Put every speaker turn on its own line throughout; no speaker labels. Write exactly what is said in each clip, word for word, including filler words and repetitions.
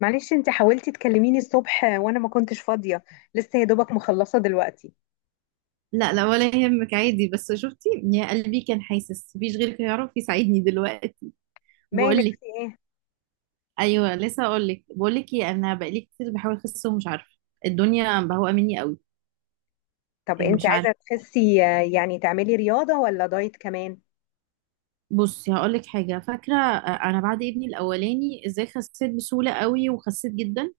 معلش انت حاولتي تكلميني الصبح وانا ما كنتش فاضية. لسه يا دوبك مخلصة دلوقتي.
لا، لا، ولا يهمك، عادي. بس شفتي يا قلبي، كان حاسس مفيش غيرك يعرف يساعدني دلوقتي. بقول
مالك
لك.
في ايه؟
ايوه، لسه اقول لك. بقول لك ايه، انا بقالي كتير بحاول اخس ومش عارفه، الدنيا بهوقه مني قوي.
طب
إيه،
انت
مش
عايزة
عارفه.
تخسي، آه، يعني تعملي رياضة ولا دايت كمان؟
بصي هقول لك حاجه، فاكره؟ آه، انا بعد ابني الاولاني ازاي خسيت بسهوله قوي وخسيت جدا.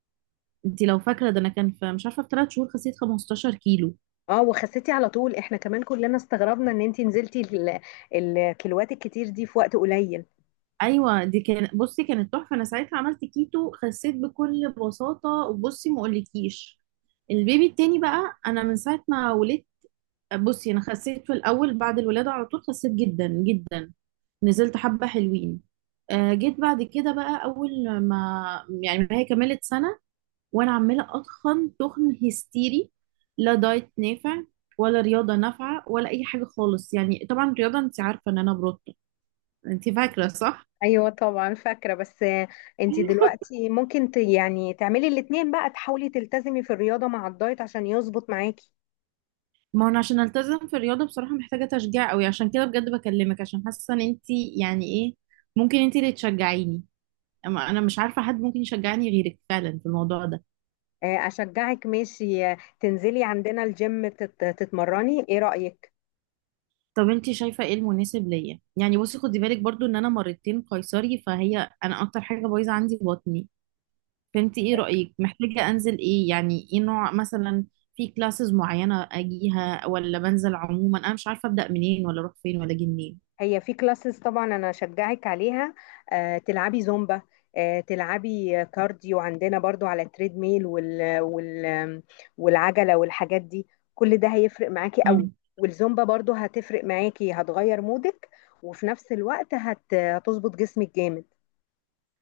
انت لو فاكره ده، انا كان في مش عارفه في ثلاث شهور خسيت 15 كيلو.
اه وخسيتي على طول، احنا كمان كلنا استغربنا ان انت نزلتي ال- الكيلوات الكتير دي في وقت قليل.
ايوه، دي كان بصي كانت تحفه، انا ساعتها عملت كيتو، خسيت بكل بساطه. وبصي، ما اقولكيش، البيبي التاني بقى، انا من ساعه ما ولدت، بصي انا خسيت في الاول بعد الولاده على طول، خسيت جدا جدا، نزلت حبه حلوين. آه، جيت بعد كده بقى، اول ما، يعني ما هي كملت سنه، وانا عماله اتخن تخن هستيري. لا دايت نافع ولا رياضه نافعه ولا اي حاجه خالص. يعني طبعا الرياضه انت عارفه ان انا بروتو، انت فاكره صح؟
ايوه طبعا فاكرة، بس آه، انت دلوقتي ممكن ت يعني تعملي الاتنين بقى، تحاولي تلتزمي في الرياضة مع الدايت عشان يظبط معاكي.
ما هو انا عشان التزم في الرياضه بصراحه محتاجه تشجيع قوي، عشان كده بجد بكلمك، عشان حاسه ان انت، يعني ايه، ممكن انت اللي تشجعيني. اما انا مش عارفه حد ممكن يشجعني غيرك فعلا في الموضوع ده.
آه، اشجعك، ماشي. آه، تنزلي عندنا الجيم تت- تتمرني، ايه رأيك؟
طب انت شايفه ايه المناسب ليا؟ يعني بصي، خدي بالك برضو ان انا مرتين قيصري، فهي انا اكتر حاجه بايظه عندي بطني. فانت ايه رايك؟ محتاجه انزل ايه، يعني ايه نوع مثلا؟ في كلاسز معينه اجيها ولا بنزل عموما؟ انا مش عارفه ابدا منين ولا اروح فين ولا اجي منين.
هي في كلاسز طبعا انا اشجعك عليها. آه، تلعبي زومبا، آه، تلعبي كارديو عندنا برضو على التريد ميل وال وال والعجله والحاجات دي. كل ده هيفرق معاكي قوي. والزومبا برضو هتفرق معاكي، هتغير مودك، وفي نفس الوقت هت- هتظبط جسمك جامد.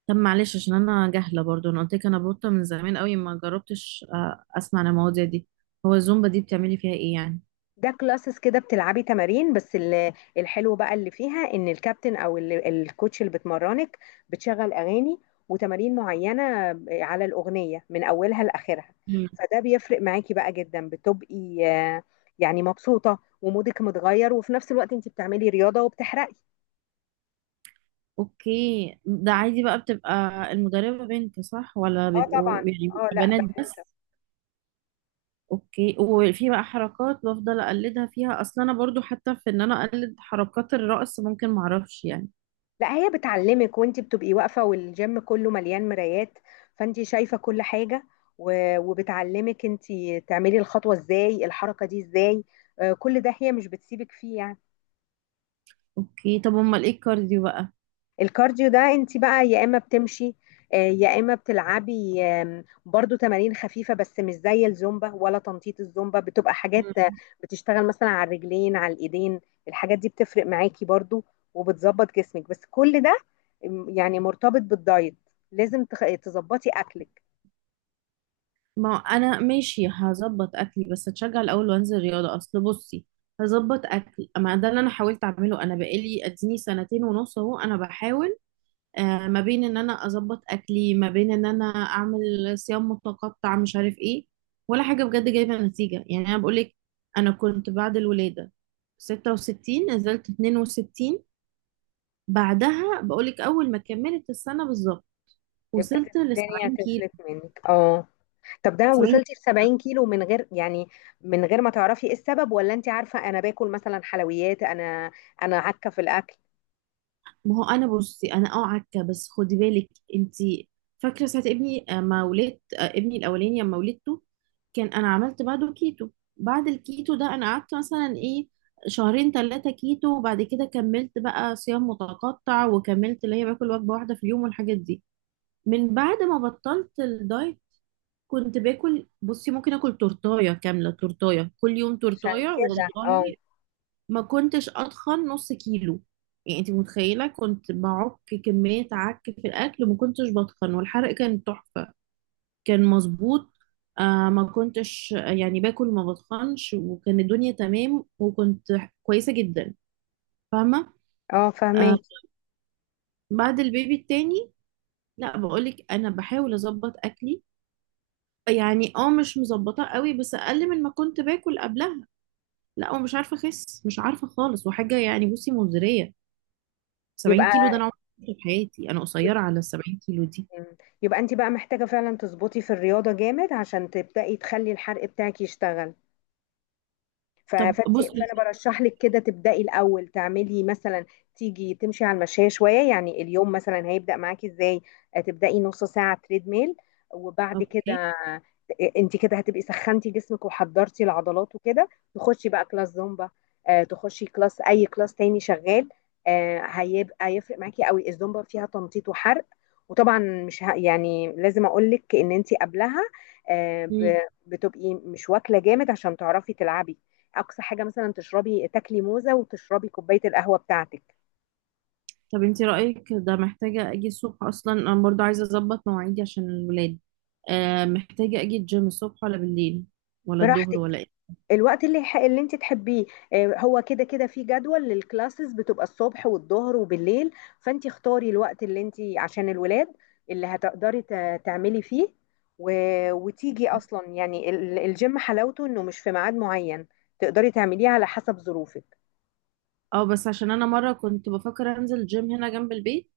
طب معلش، عشان انا جاهله برضو، انا قلت لك انا بوطه من زمان قوي، ما جربتش آه، اسمع عن المواضيع دي. هو الزومبا دي بتعملي فيها ايه يعني؟
ده كلاسز كده بتلعبي تمارين، بس ال- الحلو بقى اللي فيها ان الكابتن او ال- الكوتش اللي بتمرنك بتشغل اغاني وتمارين معينه على الاغنيه من اولها لاخرها.
مم.
فده بيفرق معاكي بقى جدا، بتبقي آه، يعني مبسوطه ومودك متغير، وفي نفس الوقت انت بتعملي رياضه وبتحرقي.
اوكي، ده عادي بقى، بتبقى المدربه بنت صح ولا
اه طبعا.
بيبقوا، يعني
اه
بيبقى
لا،
بنات بس؟
بنوته.
اوكي. وفي بقى حركات بفضل اقلدها فيها؟ اصلا انا برضو حتى في ان انا اقلد حركات الرقص ممكن معرفش يعني.
لا، هي بتعلمك وانت بتبقي واقفة، والجيم كله مليان مرايات، فانت شايفة كل حاجة، و- وبتعلمك انت تعملي الخطوة ازاي، الحركة دي ازاي. آه، كل ده هي مش بتسيبك فيه يعني.
اوكي، طب امال ايه الكارديو بقى؟
الكارديو ده انت بقى يا اما بتمشي، آه، يا اما بتلعبي آم، برضو تمارين خفيفه بس مش زي الزومبا ولا تنطيط. الزومبا بتبقى حاجات آه،
مم.
بتشتغل مثلا على الرجلين، على الايدين، الحاجات دي بتفرق معاكي برضو وبتظبط جسمك. بس كل ده م، يعني مرتبط بالدايت، لازم تخ- تظبطي اكلك.
ما انا ماشي هظبط اكلي، بس اتشجع الاول وانزل رياضه. اصل بصي، هظبط اكل، ما ده اللي انا حاولت اعمله. انا بقالي اديني سنتين ونص اهو انا بحاول آه ما بين ان انا اظبط اكلي، ما بين ان انا اعمل صيام متقطع، مش عارف ايه، ولا حاجه بجد جايبه نتيجه. يعني انا بقول لك، انا كنت بعد الولاده ستة وستين، نزلت اتنين وستين. بعدها بقول لك، اول ما كملت السنه بالظبط وصلت
ابتدت
ل
الدنيا
سبعين
تفلت
كيلو.
منك، اه. طب ده
سبعين!
وصلتي ل سبعين كيلو من غير يعني، من غير ما تعرفي ايه السبب؟ ولا انت عارفه، انا باكل مثلا حلويات، انا انا عكه في الاكل.
ما هو انا بصي، انا اه عكه، بس خدي بالك، انت فاكره ساعه ابني آه، ما ولدت، آه، ابني الاولاني لما ولدته، كان انا عملت بعده كيتو. بعد الكيتو ده انا قعدت مثلا ايه، شهرين ثلاثه كيتو، وبعد كده كملت بقى صيام متقطع، وكملت اللي هي باكل وجبه واحده في اليوم والحاجات دي. من بعد ما بطلت الدايت، كنت باكل، بصي، ممكن اكل تورتايه كامله، تورتايه كل يوم،
عشان
تورتايه
كده، اه.
والله، ما كنتش اتخن نص كيلو. يعني انت متخيله؟ كنت بعك كميه عك في الاكل وما كنتش بتخن، والحرق كان تحفه، كان مظبوط. آه ما كنتش يعني باكل، ما بتخنش، وكان الدنيا تمام، وكنت كويسه جدا، فاهمه؟
اه،
آه.
فهماكي.
بعد البيبي التاني، لا، بقولك انا بحاول اظبط اكلي. يعني اه مش مظبطه قوي، بس اقل من ما كنت باكل قبلها. لا، ومش عارفه اخس، مش عارفه خالص، وحاجه يعني بصي مزريه. سبعين
يبقى
كيلو ده انا عمري ما شفته في حياتي، انا قصيره على ال سبعين كيلو دي.
يبقى, يبقى انت بقى محتاجة فعلا تظبطي في الرياضة جامد عشان تبدأي تخلي الحرق بتاعك يشتغل. ف-
طب
فانت
بصي.
فانا برشح لك كده تبداي الاول، تعملي مثلا تيجي تمشي على المشاية شويه. يعني اليوم مثلا هيبدا معاكي ازاي؟ آه، تبداي نص ساعه تريد ميل، وبعد كده
اوكي.
آه، انت كده هتبقي سخنتي جسمك وحضرتي العضلات وكده، تخشي بقى كلاس زومبا، آه، تخشي كلاس، اي كلاس تاني شغال. آه، هيبقى هيفرق معاكي قوي. الزومبا فيها تنطيط وحرق، وطبعا مش ه... يعني لازم اقول لك ان انت قبلها آه،
مم.
ب... بتبقي مش واكله جامد عشان تعرفي تلعبي. اقصى حاجه مثلا تشربي، تاكلي موزه وتشربي كوبايه القهوه بتاعتك.
طب انت رايك ده محتاجه اجي الصبح؟ اصلا انا برضو عايزه اظبط مواعيدي عشان الولاد. آه محتاجه اجي الجيم الصبح ولا بالليل ولا الظهر
براحتك،
ولا ايه؟
الوقت اللي يح- اللي انت تحبيه. آه، هو كده كده في جدول للكلاسز، بتبقى الصبح والظهر وبالليل، فانت اختاري الوقت اللي انت عشان الولاد اللي هتقدري ت- تعملي فيه و... وتيجي اصلا. يعني ال- الجيم حلاوته انه مش في ميعاد معين، تقدري تعمليه على حسب ظروفك.
اه، بس عشان انا مره كنت بفكر انزل الجيم هنا جنب البيت،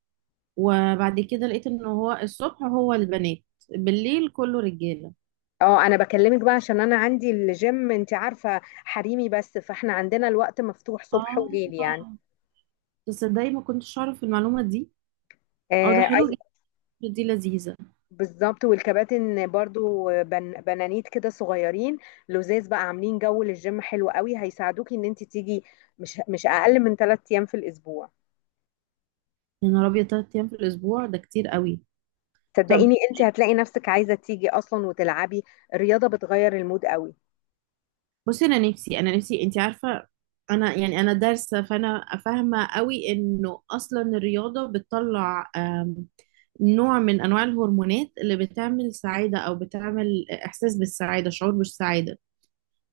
وبعد كده لقيت ان هو الصبح هو البنات، بالليل كله رجاله.
اه انا بكلمك بقى عشان انا عندي الجيم، انت عارفه، حريمي بس، فاحنا عندنا الوقت مفتوح صبح وليل يعني.
اه. تصدقي ما كنتش اعرف المعلومه دي. اه، ده
آه،
حلو جدا، دي لذيذه.
بالظبط. والكباتن برضو بن بنانيت كده، صغيرين لزاز بقى، عاملين جو للجيم حلو قوي، هيساعدوكي ان انت تيجي مش مش اقل من ثلاث ايام في الاسبوع.
يا نهار ابيض، تلات ايام في الاسبوع ده كتير قوي! طب
صدقيني انت هتلاقي نفسك عايزة تيجي اصلا وتلعبي، الرياضة بتغير المود قوي.
بصي، انا نفسي، انا نفسي، انت عارفه، انا يعني انا دارسه، فانا فاهمه قوي انه اصلا الرياضه بتطلع آم، نوع من انواع الهرمونات اللي بتعمل سعاده، او بتعمل احساس بالسعاده، شعور بالسعاده.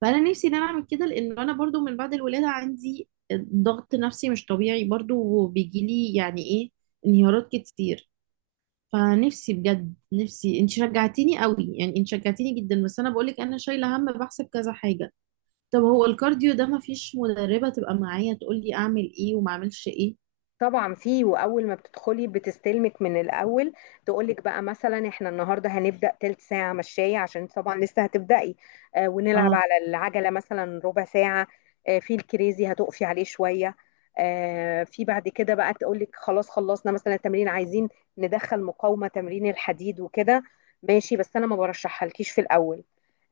فانا نفسي ان انا اعمل كده، لان انا برضو من بعد الولاده عندي ضغط نفسي مش طبيعي برضو، وبيجيلي يعني ايه، انهيارات كتير. فنفسي بجد، نفسي، انت شجعتيني قوي، يعني انت شجعتيني جدا. بس انا بقولك انا شايله هم بحسب كذا حاجه. طب هو الكارديو ده ما فيش مدربه تبقى معايا تقول لي اعمل ايه وما اعملش ايه؟
طبعا فيه، واول ما بتدخلي بتستلمك من الاول، تقولك بقى مثلا احنا النهارده هنبدا تلت ساعه مشايه عشان طبعا لسه هتبداي، آه، ونلعب
اه.
على العجله مثلا ربع ساعه، آه في الكريزي هتقفي عليه شويه، آه في بعد كده بقى تقولك خلاص خلصنا مثلا التمرين، عايزين ندخل مقاومه، تمرين الحديد وكده. ماشي، بس انا ما برشحهالكيش في الاول.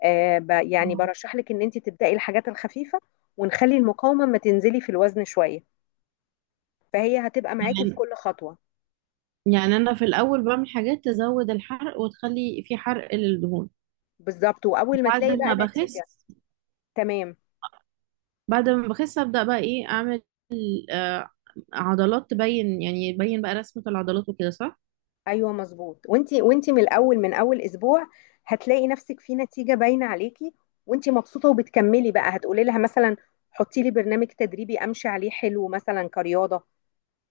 آه ب- يعني
آه.
برشح لك ان انت تبداي الحاجات الخفيفه، ونخلي المقاومه ما تنزلي في الوزن شويه. فهي هتبقى معاكي في
يعني،
كل خطوة.
يعني انا في الاول بعمل حاجات تزود الحرق وتخلي في حرق للدهون؟
بالظبط، واول ما
بعد
تلاقي
ما
بقى
بخس
نتيجة. تمام.
بعد ما بخس ابدا بقى ايه اعمل؟ آه عضلات تبين، يعني يبين بقى رسمه العضلات وكده صح؟
ايوه مظبوط، وانتي وانتي من الاول، من اول اسبوع هتلاقي نفسك في نتيجة باينة عليكي، وانتي مبسوطة، وبتكملي بقى، هتقولي لها مثلا حطي لي برنامج تدريبي امشي عليه حلو، مثلا كرياضة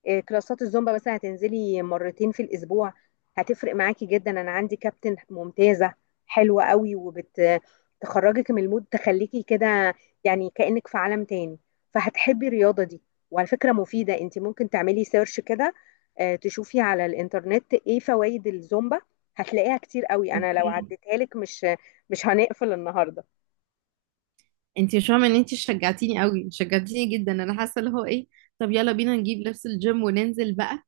آه، كلاسات الزومبا مثلا هتنزلي مرتين في الاسبوع، هتفرق معاكي جدا. انا عندي كابتن ممتازه، حلوه قوي، وبتخرجك من المود، تخليكي كده يعني كانك في عالم تاني، فهتحبي الرياضه دي. وعلى فكره مفيده، انت ممكن تعملي سيرش كده آه، تشوفي على الانترنت ايه فوائد الزومبا، هتلاقيها كتير قوي، انا لو
اوكي.
عديتها لك مش مش هنقفل النهارده.
انت مش فاهمه ان انت شجعتيني قوي! شجعتيني جدا، انا حاسه اللي هو ايه! طب يلا بينا نجيب لبس الجيم وننزل بقى!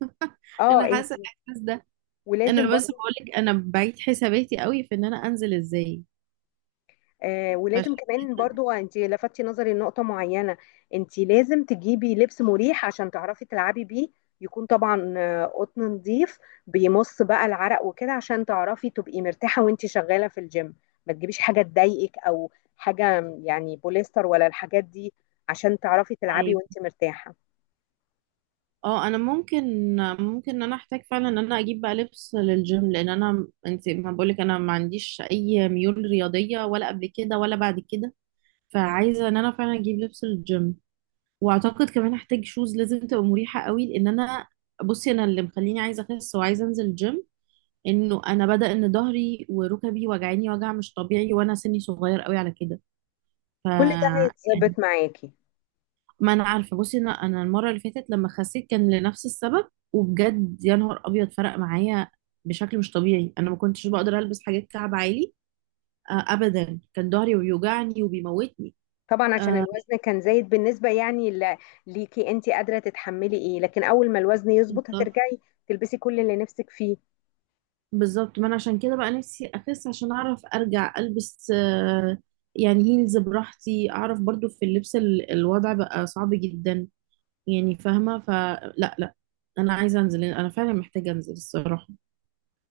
اه
انا
انت.
حاسه الاحساس ده. انا
ولازم
بس
برضه،
بقولك انا بعيد حساباتي قوي في ان انا انزل ازاي،
آه، ولازم
فعشان
كمان
كده.
برضو، انت لفتي نظري لنقطة معينة، انت لازم تجيبي لبس مريح عشان تعرفي تلعبي بيه، يكون طبعا آه، قطن نظيف بيمص بقى العرق وكده، عشان تعرفي تبقي مرتاحة وانت شغالة في الجيم. ما تجيبيش حاجة تضايقك، او حاجة يعني بوليستر ولا الحاجات دي، عشان تعرفي تلعبي
عيب.
وانت مرتاحة.
اه، انا ممكن ممكن ان انا احتاج فعلا ان انا اجيب بقى لبس للجيم، لان انا، انت ما بقولك انا ما عنديش اي ميول رياضيه ولا قبل كده ولا بعد كده. فعايزه ان انا فعلا اجيب لبس للجيم، واعتقد كمان هحتاج شوز لازم تبقى مريحه قوي، لان انا، بصي، انا اللي مخليني عايزه اخس وعايزه انزل الجيم انه انا بدا ان ظهري وركبي وجعاني وجع مش طبيعي، وانا سني صغير قوي على كده. ف،
كل ده
يعني،
هيتظبط معاكي.
ما انا عارفه بصي، انا انا المره اللي فاتت لما خسيت كان لنفس السبب، وبجد يا نهار ابيض فرق معايا بشكل مش طبيعي. انا ما كنتش بقدر البس حاجات كعب عالي آه، ابدا، كان ظهري بيوجعني وبيموتني.
طبعا عشان الوزن كان زايد بالنسبة يعني ل- ليكي انت قادرة تتحملي ايه، لكن اول ما الوزن يظبط
آه،
هترجعي تلبسي كل اللي نفسك فيه.
بالظبط، ما انا عشان كده بقى نفسي اخس، عشان اعرف ارجع البس آه، يعني هيلز براحتي. اعرف برضو في اللبس ال- الوضع بقى صعب جدا يعني، فاهمه؟ فلا، لا، انا عايزه انزل، انا فعلا محتاجه انزل الصراحه،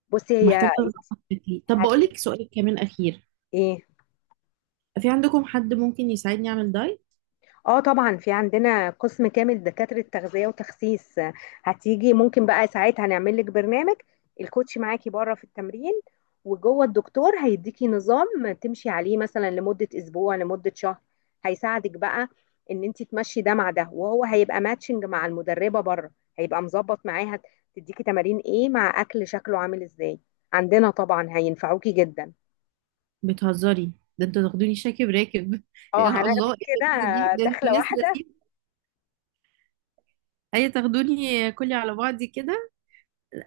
بصي هي
ومحتاجه
انت
اظبط شكلي. طب بقول لك
هتنزلي
سؤال كمان اخير،
ايه.
في عندكم حد ممكن يساعدني اعمل دايت؟
اه طبعا، في عندنا قسم كامل دكاترة تغذية وتخسيس. آه، هتيجي ممكن بقى ساعتها هنعمل لك برنامج، الكوتش معاكي بره في التمرين، وجوه الدكتور هيديكي نظام تمشي عليه مثلا لمدة اسبوع، لمدة شهر، هيساعدك بقى ان انت تمشي ده مع ده، وهو هيبقى ماتشنج مع المدربة بره، هيبقى مظبط معاها، تديكي تمارين ايه مع اكل شكله عامل ازاي. عندنا طبعا هينفعوكي جدا.
بتهزري؟ ده انتوا تاخدوني شاكب راكب!
اه
يا الله
هناخدك
ايه
كده
اللذيذه دي!
آه،
ده انتوا
دخلة
ناس
واحدة.
لذيذه! اي، تاخدوني كلي على بعضي كده،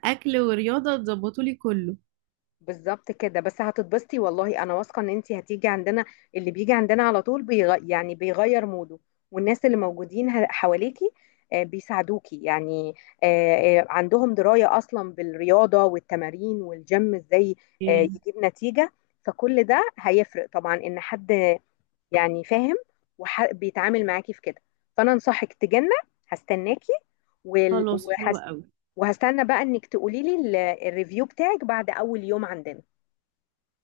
اكل ورياضه تظبطوا لي كله.
بالظبط كده، بس هتتبسطي والله، انا واثقه ان انت هتيجي عندنا. اللي بيجي عندنا على طول بيغ... يعني بيغير موده، والناس اللي موجودين ه- حواليكي آه، بيساعدوكي يعني، آه، آه، عندهم درايه اصلا بالرياضه والتمارين والجيم ازاي آه،
إيه؟
يجيب نتيجه. فكل ده هيفرق طبعا، ان حد يعني فاهم وبيتعامل معاكي في كده. فانا انصحك تجنة، هستناكي. وال-
خلاص، حلو
وهس-
قوي.
وهستنى بقى انك تقولي لي الريفيو بتاعك بعد اول يوم عندنا.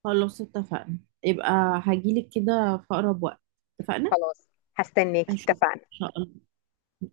خلاص، اتفقنا. يبقى هجيلك كده في أقرب وقت. اتفقنا؟
خلاص، هستناكي.
أشوفك إن
اتفقنا.
شاء الله.